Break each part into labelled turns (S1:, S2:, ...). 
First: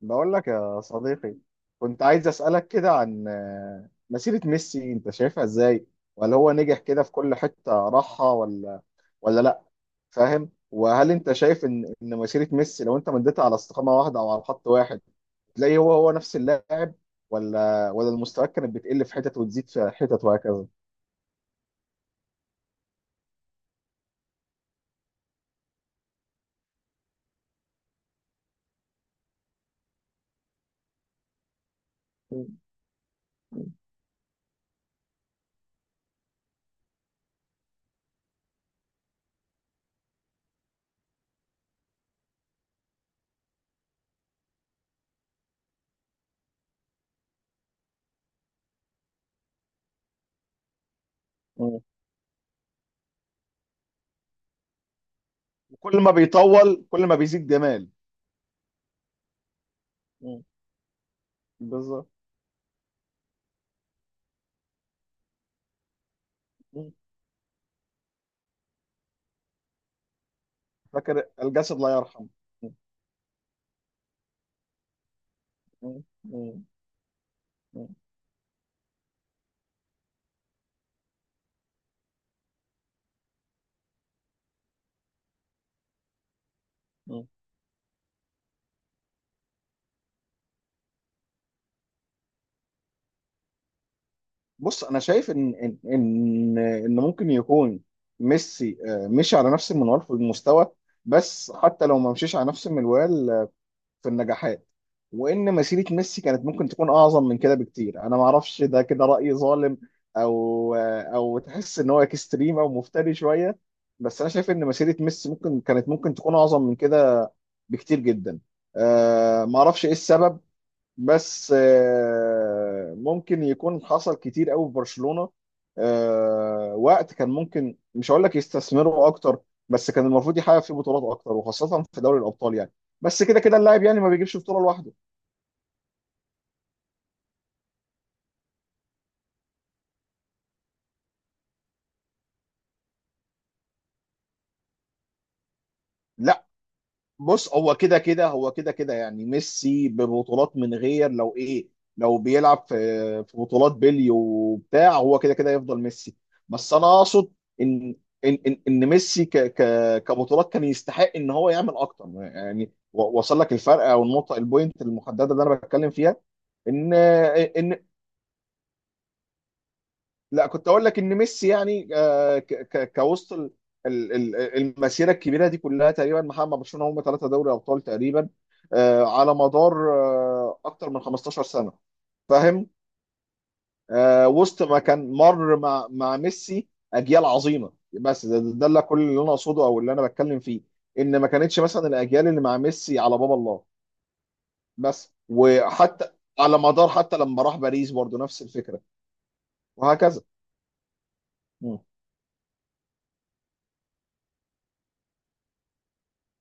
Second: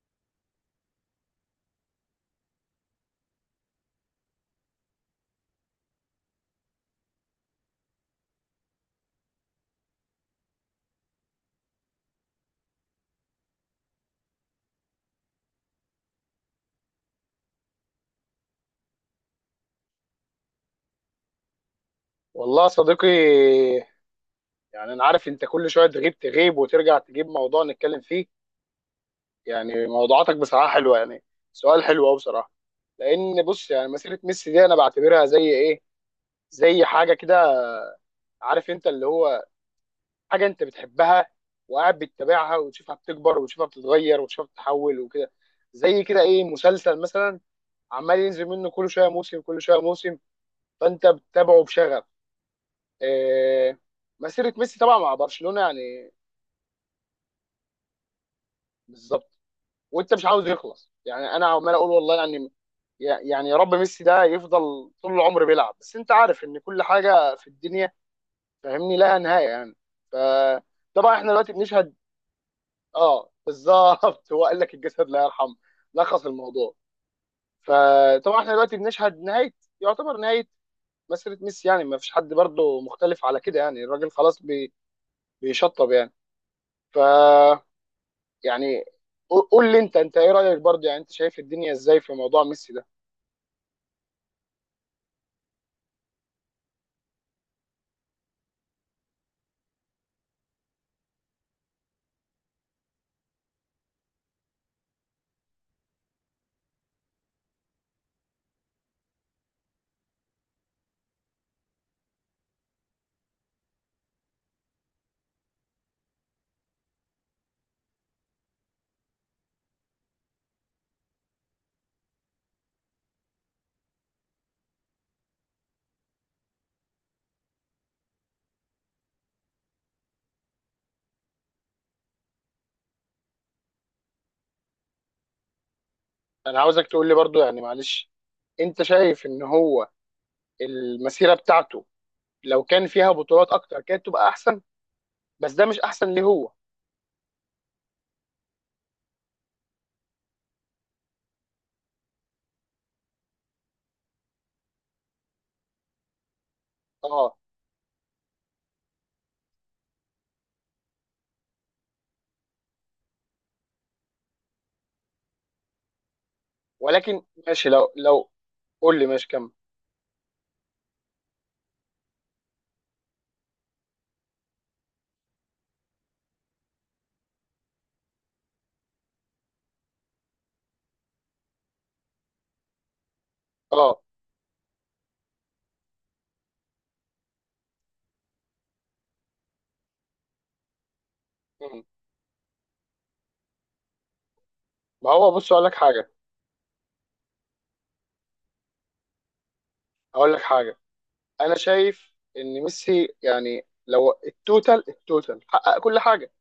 S1: بقول لك يا صديقي. كنت عايز أسألك كده عن مسيرة ميسي انت شايفها ازاي؟ ولا هو نجح كده في كل حتة راحها؟ ولا لا. فاهم؟ وهل انت شايف ان مسيرة ميسي لو انت مديتها على استقامة واحدة او على خط واحد، تلاقي هو نفس اللاعب؟ ولا المستوى كانت بتقل في حتت وتزيد في حتت وهكذا؟
S2: والله يا صديقي، يعني انا عارف انت كل شويه تغيب وترجع تجيب موضوع نتكلم فيه. يعني موضوعاتك بصراحه حلوه، يعني سؤال حلو قوي بصراحه.
S1: مم.
S2: لان بص، يعني مسيره ميسي دي انا بعتبرها زي ايه، زي حاجه كده، عارف انت اللي هو حاجه انت بتحبها وقاعد بتتابعها وتشوفها بتكبر وتشوفها بتتغير وتشوفها بتتحول وكده، زي كده ايه مسلسل مثلا عمال ينزل منه كل شويه موسم كل شويه موسم، فانت بتتابعه
S1: مم.
S2: بشغف. إيه، مسيره ميسي طبعا مع برشلونه
S1: وكل ما
S2: يعني.
S1: بيطول كل ما بيزيد جمال.
S2: بالظبط، وانت مش
S1: مم.
S2: عاوز يخلص يعني، انا عمال اقول
S1: بالظبط.
S2: والله يعني يا رب ميسي ده يفضل طول العمر بيلعب، بس انت عارف ان كل
S1: مم.
S2: حاجه في الدنيا فاهمني لها نهايه يعني. فطبعا
S1: فاكر
S2: احنا دلوقتي
S1: الجسد لا
S2: بنشهد.
S1: يرحم.
S2: اه بالظبط هو قال لك الجسد لا يرحم.
S1: مم.
S2: لخص
S1: مم.
S2: الموضوع. فطبعا احنا دلوقتي بنشهد نهايه، يعتبر نهايه مسيره ميسي، يعني ما فيش حد برضه مختلف على كده، يعني الراجل خلاص بيشطب يعني. ف
S1: مم.
S2: يعني قول لي انت ايه رايك برضه، يعني انت شايف الدنيا ازاي في موضوع ميسي ده؟
S1: بص، انا شايف ان ممكن يكون ميسي مشي على نفس المنوال في المستوى، بس حتى لو ما مشيش على نفس المنوال، في النجاحات. وان مسيره ميسي كانت ممكن تكون اعظم من كده بكتير. انا ما اعرفش ده كده راي ظالم، او تحس ان هو اكستريم او مفتري شويه. بس انا شايف ان مسيره ميسي ممكن تكون اعظم من كده بكتير جدا. ما اعرفش ايه السبب. بس ممكن يكون حصل كتير قوي في برشلونة، وقت كان ممكن، مش هقول لك يستثمروا اكتر، بس كان المفروض يحقق فيه بطولات اكتر، وخاصة في دوري الابطال يعني. بس كده كده اللاعب يعني ما بيجيبش بطولة لوحده.
S2: انا عاوزك تقول لي برضو، يعني معلش، انت شايف ان هو المسيره بتاعته لو كان فيها بطولات اكتر كانت تبقى احسن، بس ده مش احسن ليه
S1: لا،
S2: هو؟
S1: بص، هو كده كده يعني ميسي ببطولات من غير لو ايه. لو بيلعب في بطولات بيلي وبتاع، هو كده كده يفضل ميسي. بس انا اقصد
S2: اه
S1: ان ان ميسي ك ك كبطولات كان يستحق ان هو يعمل اكتر يعني. وصل لك الفرق او النقطه، البوينت المحدده اللي انا بتكلم فيها؟ ان
S2: ولكن ماشي،
S1: ان
S2: لو قول لي ماشي كمل.
S1: لا، كنت اقول لك ان ميسي يعني كوسط ال- ال- المسيره الكبيره دي كلها، تقريبا محقق مع برشلونه هم ثلاثه دوري ابطال تقريبا. على مدار اكتر من 15 سنه. فاهم؟
S2: اه
S1: وسط ما كان مر مع ميسي اجيال عظيمه. بس ده اللي، كل اللي انا اقصده او اللي انا بتكلم فيه، ان ما كانتش
S2: مم.
S1: مثلا الاجيال اللي مع ميسي على باب الله.
S2: ما
S1: بس
S2: هو بص اقول لك حاجه.
S1: وحتى على مدار، حتى لما راح باريس برضه نفس الفكره، وهكذا.
S2: اقول لك حاجه انا
S1: مم.
S2: شايف ان ميسي، يعني لو التوتال حقق كل حاجه.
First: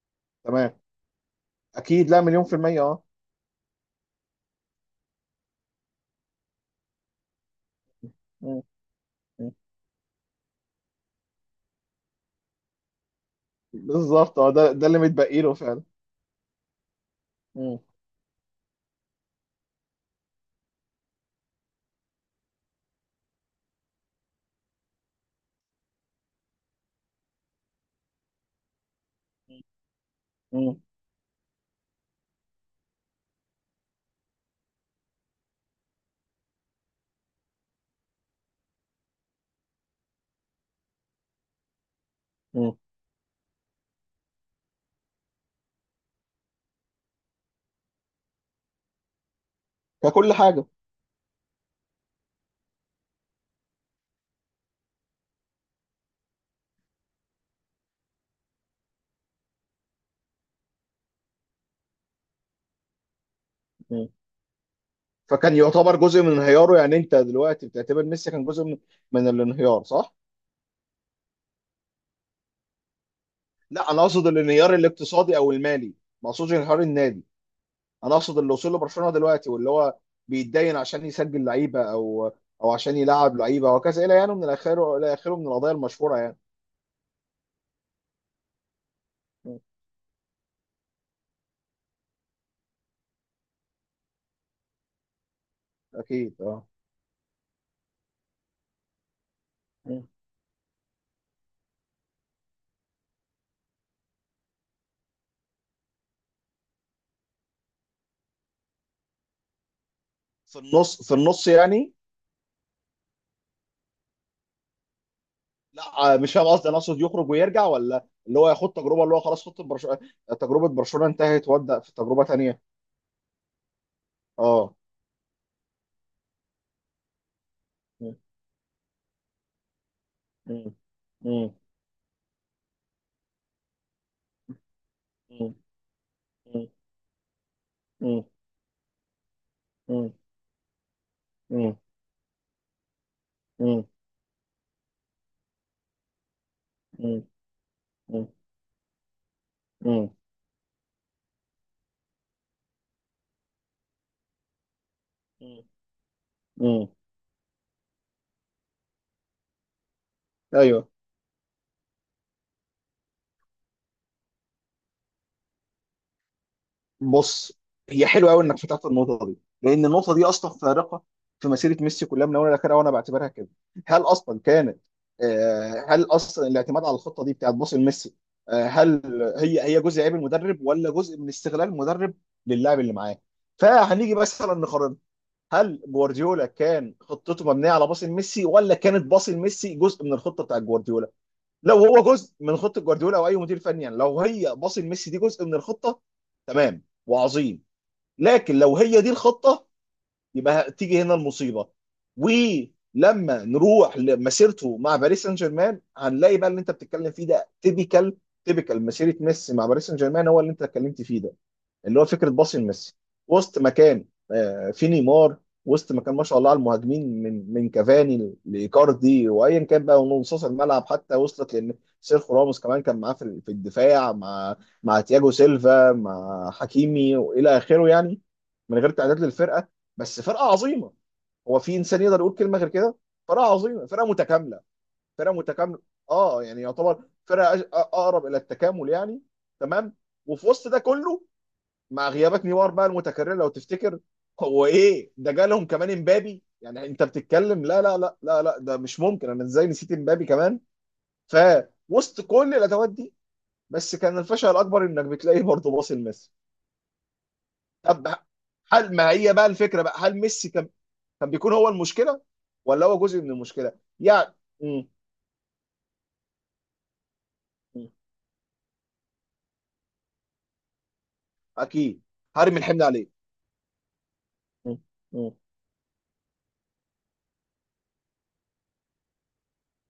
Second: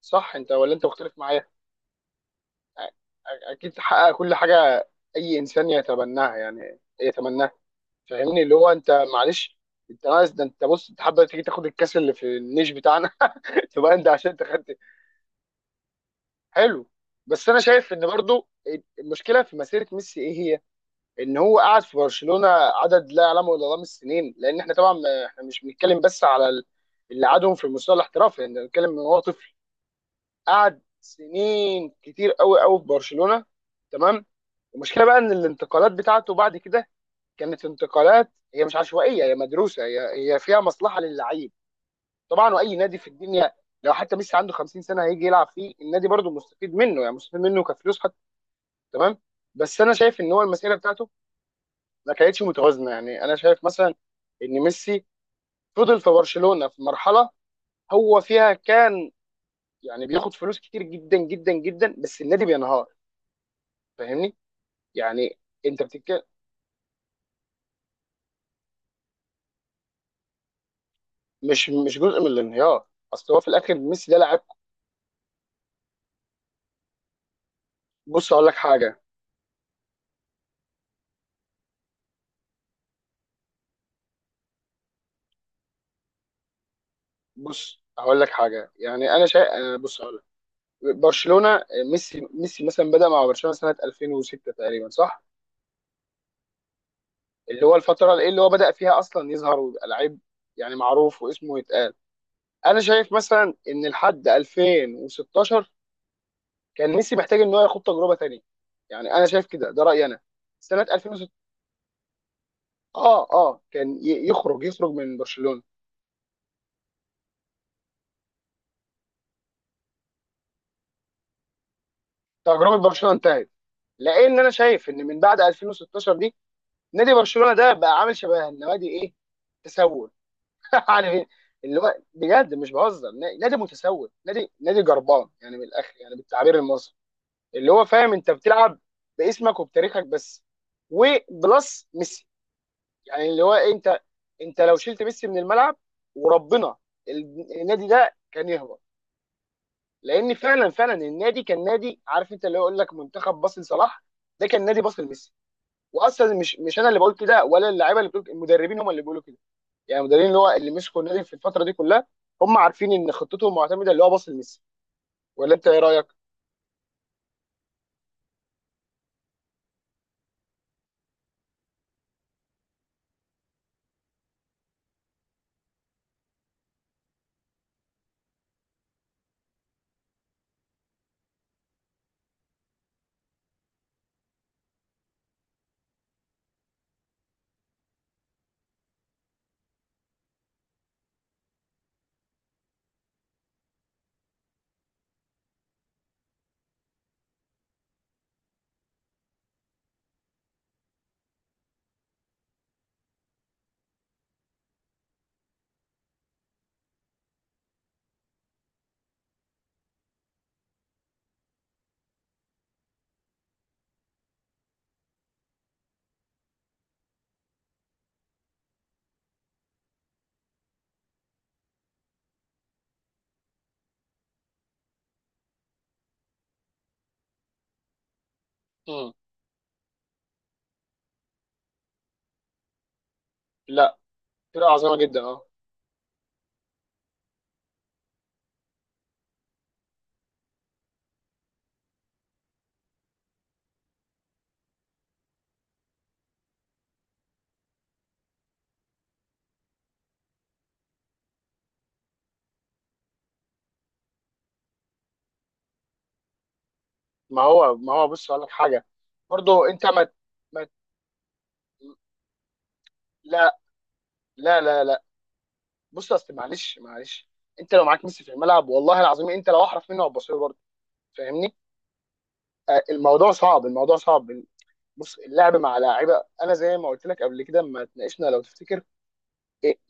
S2: صح انت ولا
S1: تمام.
S2: انت مختلف معايا؟
S1: اكيد، لا، مليون في الميه، اه.
S2: أ- اكيد حقق كل حاجه، اي انسان يتبناها يعني يتمناها. فاهمني اللي
S1: مم.
S2: هو، انت
S1: مم.
S2: معلش، انت عايز ده، انت بص، انت حابب تيجي تاخد الكاس اللي في النيش بتاعنا تبقى انت عشان
S1: بالظبط،
S2: انت
S1: اه، ده
S2: خدت.
S1: ده اللي متبقي له فعلا.
S2: حلو. بس انا
S1: مم.
S2: شايف ان برضو المشكله في مسيره ميسي ايه هي؟ ان هو قعد في برشلونه عدد لا يعلمه الا الله من السنين، لان احنا طبعا احنا مش بنتكلم بس على اللي قعدهم في المستوى الاحترافي، احنا بنتكلم ان هو طفل
S1: مم.
S2: قعد سنين كتير قوي قوي في برشلونه. تمام. المشكله بقى ان الانتقالات بتاعته بعد كده كانت انتقالات، هي مش عشوائيه، هي مدروسه، هي فيها مصلحه للعيب. طبعا، واي
S1: مم.
S2: نادي في الدنيا لو حتى ميسي عنده 50 سنه هيجي يلعب فيه النادي برضه مستفيد منه، يعني مستفيد منه كفلوس حتى. تمام. بس انا شايف ان
S1: ككل
S2: هو
S1: حاجه.
S2: المسيره بتاعته ما كانتش متوازنه. يعني انا شايف مثلا ان ميسي فضل في برشلونه في مرحله هو فيها كان، يعني بياخد فلوس كتير جدا جدا جدا بس النادي بينهار.
S1: مم.
S2: فاهمني، يعني
S1: فكان
S2: انت
S1: يعتبر
S2: بتتكلم.
S1: جزء من انهياره يعني؟ انت دلوقتي بتعتبر ميسي كان جزء من الانهيار صح؟
S2: مش جزء من الانهيار، اصل هو في الاخر
S1: لا، انا
S2: ميسي ده
S1: اقصد
S2: لاعب.
S1: الانهيار الاقتصادي او المالي. ما اقصدش انهيار النادي. انا
S2: بص
S1: اقصد
S2: اقول
S1: اللي
S2: لك
S1: وصل
S2: حاجه.
S1: لبرشلونه دلوقتي، واللي هو بيتدين عشان يسجل لعيبه، او عشان يلعب لعيبه وكذا الى، يعني من الاخر الى اخره من القضايا المشهوره يعني.
S2: بص هقول لك حاجه، يعني انا شايف،
S1: مم.
S2: بص هقول لك. برشلونه، ميسي مثلا بدا مع برشلونه سنه 2006 تقريبا، صح؟
S1: اكيد، اه.
S2: اللي هو الفتره اللي هو بدا فيها اصلا يظهر ويبقى
S1: مم.
S2: لعيب، يعني معروف واسمه يتقال. انا شايف مثلا ان لحد 2016 كان ميسي محتاج ان هو ياخد تجربه تانيه، يعني انا شايف كده، ده رايي انا.
S1: في
S2: سنه
S1: النص في
S2: 2006
S1: النص يعني.
S2: اه كان يخرج من برشلونه،
S1: لا، مش فاهم قصدي. انا اقصد يخرج ويرجع، ولا اللي هو ياخد تجربه اللي هو خلاص، خط برشلونه، تجربه برشلونه انتهت وابدا في تجربه تانيه.
S2: تجربه برشلونه انتهت، لان انا
S1: اه.
S2: شايف ان من بعد 2016 نادي برشلونه ده بقى
S1: م-
S2: عامل شبه النوادي ايه، تسول
S1: م-
S2: يعني
S1: م-
S2: اللي هو بجد مش بهزر، نادي متسول، نادي جربان
S1: م-
S2: يعني، من الاخر يعني بالتعبير
S1: م-
S2: المصري، اللي هو فاهم،
S1: م-
S2: انت بتلعب باسمك وبتاريخك
S1: م-
S2: بس
S1: م-
S2: وبلس ميسي. يعني اللي هو
S1: م-
S2: إيه،
S1: م-
S2: انت لو شلت ميسي من الملعب وربنا النادي ده
S1: م-
S2: كان يهبط.
S1: م- م-
S2: لان فعلا فعلا النادي كان نادي عارف انت اللي هو يقول لك منتخب باص لصلاح، ده كان نادي باص لميسي. واصلا مش انا
S1: م-
S2: اللي بقول كده ولا اللعيبه اللي بتقول، المدربين هم اللي بيقولوا كده. يعني المدربين اللي هو اللي
S1: ايوه.
S2: مسكوا النادي في الفتره دي كلها هم عارفين ان خطتهم معتمده اللي هو باص لميسي. ولا انت ايه رايك؟
S1: بص، هي حلوه قوي انك فتحت النقطه دي، لان النقطه دي اصلا فارقه في مسيره ميسي كلها من اولها لاخرها، وانا بعتبرها كده. هل اصلا كانت هل اصلا الاعتماد على الخطه دي بتاعت باص لميسي، هل هي جزء عيب المدرب ولا جزء من استغلال المدرب للاعب اللي معاه؟ فهنيجي مثلا نقارن، هل جوارديولا كان خطته مبنيه على باص لميسي، ولا كانت باص لميسي جزء من الخطه بتاعت جوارديولا؟ لو هو جزء من خطه جوارديولا او اي مدير فني يعني، لو هي باص لميسي دي جزء من الخطه، تمام وعظيم. لكن لو هي دي الخطه، يبقى تيجي هنا المصيبه. ولما نروح لمسيرته مع باريس سان جيرمان، هنلاقي بقى اللي انت بتتكلم فيه ده تيبيكال. تيبيكال مسيره ميسي مع باريس سان جيرمان هو اللي انت اتكلمت فيه ده، اللي هو فكره باص لميسي. وسط مكان، في نيمار، وسط مكان ما شاء الله على المهاجمين، من كافاني لايكاردي وايا كان بقى، ونصوص الملعب حتى وصلت لان سيرخو راموس كمان كان معاه في الدفاع، مع تياجو سيلفا، مع حكيمي والى اخره يعني، من غير
S2: مم.
S1: تعداد للفرقه. بس فرقه عظيمه. هو في انسان يقدر يقول كلمه غير كده؟ فرقه عظيمه،
S2: لا،
S1: فرقه متكامله،
S2: فرقه عظيمه جدا
S1: فرقه
S2: اه.
S1: متكامله، اه. يعني يعتبر فرقه اقرب الى التكامل يعني. تمام. وفي وسط ده كله، مع غيابات نيمار بقى المتكرر لو تفتكر، هو ايه ده، جالهم كمان امبابي. يعني انت بتتكلم، لا لا لا لا لا، ده مش ممكن. انا ازاي نسيت امبابي كمان! فوسط كل الادوات دي، بس كان الفشل الاكبر انك بتلاقيه برضه باصي لميسي.
S2: ما هو
S1: طب،
S2: بص اقول لك حاجه.
S1: هل ما هي بقى
S2: برضو
S1: الفكره
S2: انت
S1: بقى،
S2: ما
S1: هل ميسي
S2: ما
S1: كان بيكون هو المشكله، ولا هو جزء من
S2: لا
S1: المشكله يعني؟
S2: لا لا
S1: مم.
S2: لا. بص، اصل معلش معلش، انت لو
S1: مم.
S2: معاك ميسي في الملعب والله العظيم انت لو احرف منه هتبص له برضه. فاهمني.
S1: اكيد، هرمي الحمل عليه.
S2: الموضوع صعب، الموضوع صعب.
S1: مم.
S2: بص،
S1: مم.
S2: اللعب مع لاعيبه انا زي ما قلت لك قبل كده لما اتناقشنا لو تفتكر،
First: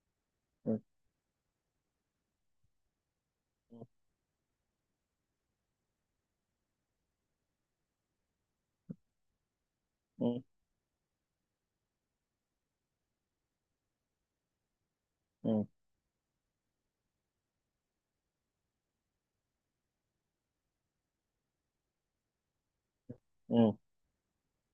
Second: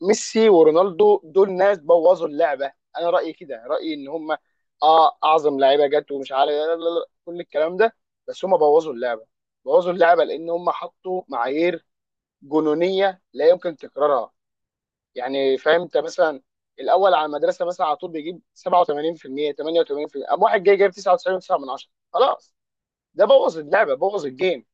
S2: ميسي
S1: مم.
S2: ورونالدو دول ناس بوظوا اللعبه. انا رايي كده، رايي ان هم اه اعظم لعيبه جت ومش عارف، لا لا لا، كل الكلام ده. بس هم بوظوا اللعبه، بوظوا اللعبه
S1: مم.
S2: لان هم حطوا معايير جنونيه لا يمكن تكرارها. يعني فاهم انت؟ مثلا الاول على المدرسه مثلا على طول بيجيب 87% 88%، قام واحد جاي جايب 99.9 من 10. خلاص، ده بوظ
S1: مم.
S2: اللعبه، بوظ الجيم.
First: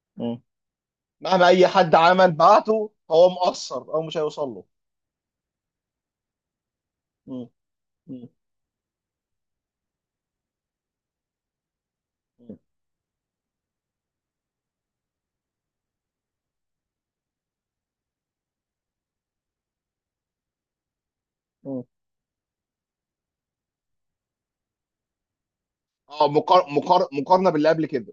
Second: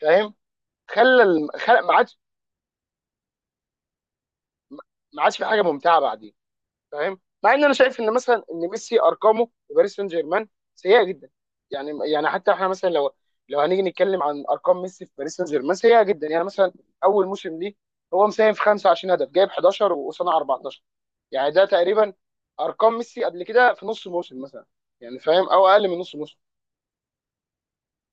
S2: فاهم.
S1: مم. مهما اي
S2: خلى ما
S1: حد
S2: عادش
S1: عمل بعته، هو مقصر او مش هيوصل له.
S2: ما عادش في حاجه ممتعه بعدين. فاهم،
S1: مم.
S2: مع ان انا شايف ان
S1: مم.
S2: مثلا ان ميسي ارقامه في باريس سان جيرمان سيئه جدا. يعني حتى
S1: مم.
S2: احنا مثلا لو هنيجي نتكلم عن ارقام ميسي في باريس سان جيرمان سيئه جدا، يعني مثلا اول موسم ليه هو مساهم في 25 هدف، جايب 11 وصنع 14. يعني ده
S1: مم.
S2: تقريبا ارقام ميسي قبل كده في نص موسم مثلا، يعني فاهم، او اقل من نص
S1: اه،
S2: موسم.
S1: مقارنه باللي قبل كده.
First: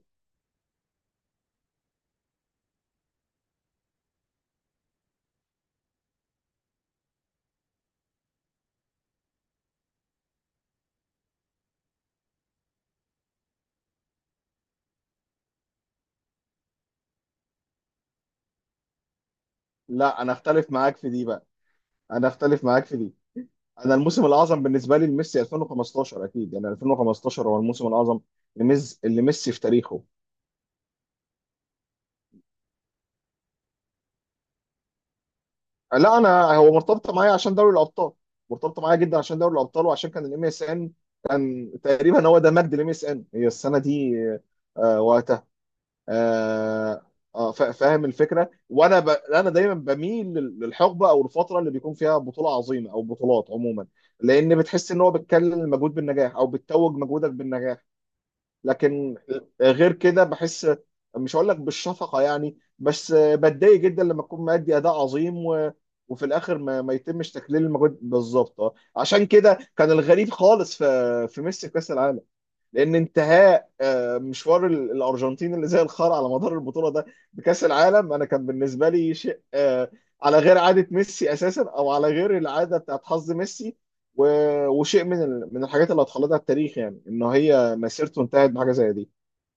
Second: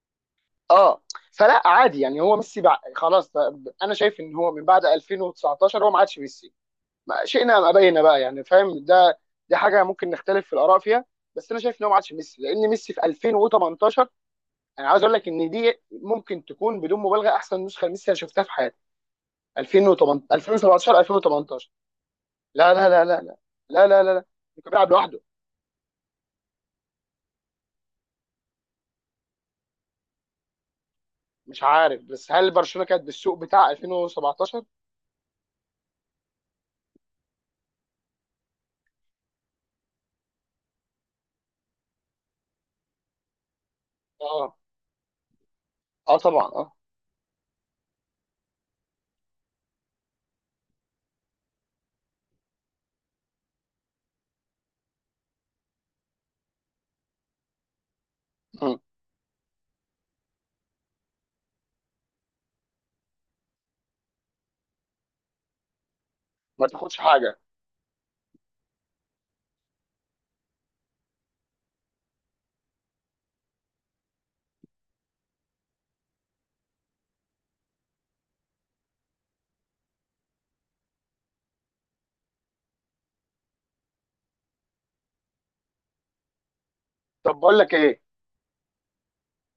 S2: اه فلا عادي يعني. هو ميسي بقى خلاص. انا شايف ان هو من بعد 2019 هو ما عادش ميسي، ما شئنا ام ابينا بقى، يعني فاهم ده؟ دي حاجه ممكن نختلف في الاراء فيها. بس انا شايف ان هو ما عادش ميسي، لان ميسي في 2018 انا عاوز اقول لك ان دي ممكن تكون بدون مبالغه احسن نسخه لميسي انا شفتها في حياتي.
S1: لا، انا
S2: 2018،
S1: اختلف معاك
S2: 2017،
S1: في دي بقى.
S2: 2018.
S1: انا اختلف
S2: لا
S1: معاك
S2: لا
S1: في
S2: لا
S1: دي.
S2: لا لا، لا
S1: انا
S2: لا لا لا.
S1: الموسم الاعظم
S2: كان بيلعب
S1: بالنسبه لي
S2: لوحده.
S1: لميسي 2015 اكيد. يعني 2015 هو الموسم الاعظم لميسي في تاريخه.
S2: مش عارف، بس هل برشلونه كانت بالسوق بتاع 2017؟
S1: لا، انا هو مرتبطه معايا عشان دوري الابطال، مرتبطه معايا جدا عشان دوري الابطال، وعشان كان الام اس ان. كان تقريبا هو ده مجد الام اس ان هي السنه دي.
S2: اه
S1: وقت.
S2: اه طبعا اه.
S1: آه فاهم الفكره. انا دايما بميل للحقبه او الفتره اللي بيكون فيها بطوله عظيمه او بطولات عموما، لان بتحس ان هو بتكلل المجهود بالنجاح او بتتوج مجهودك بالنجاح.
S2: مم.
S1: لكن غير كده بحس، مش هقول لك بالشفقه يعني، بس بتضايق جدا لما تكون مادي اداء عظيم وفي الاخر
S2: ما
S1: ما
S2: تاخدش
S1: يتمش
S2: حاجه.
S1: تكليل المجهود بالظبط. عشان كده كان الغريب خالص في ميسي في كاس العالم، لان انتهاء مشوار الارجنتين اللي زي الخرا على مدار البطوله ده بكاس العالم، انا كان بالنسبه لي شيء، على غير عاده ميسي اساسا، او على غير العاده بتاعت حظ ميسي. وشيء من الحاجات اللي هتخلدها التاريخ، يعني ان
S2: طب بقول لك
S1: هي
S2: ايه،
S1: مسيرته انتهت بحاجه زي دي.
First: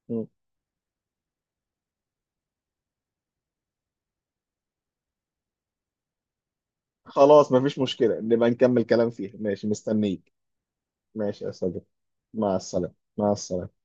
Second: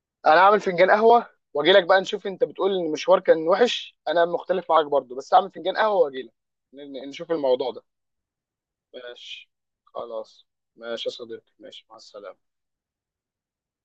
S1: م.
S2: انا اعمل فنجان قهوه واجي لك بقى نشوف. انت بتقول ان المشوار كان وحش، انا مختلف معاك برضو. بس اعمل فنجان قهوه واجي لك نشوف
S1: خلاص،
S2: الموضوع
S1: مفيش
S2: ده.
S1: مشكله، نبقى نكمل كلام فيها.
S2: ماشي،
S1: ماشي، مستنيك.
S2: خلاص. ماشي يا
S1: ماشي يا
S2: صديقي، ماشي،
S1: صديقي،
S2: مع السلامه.
S1: مع السلامه، مع السلامه.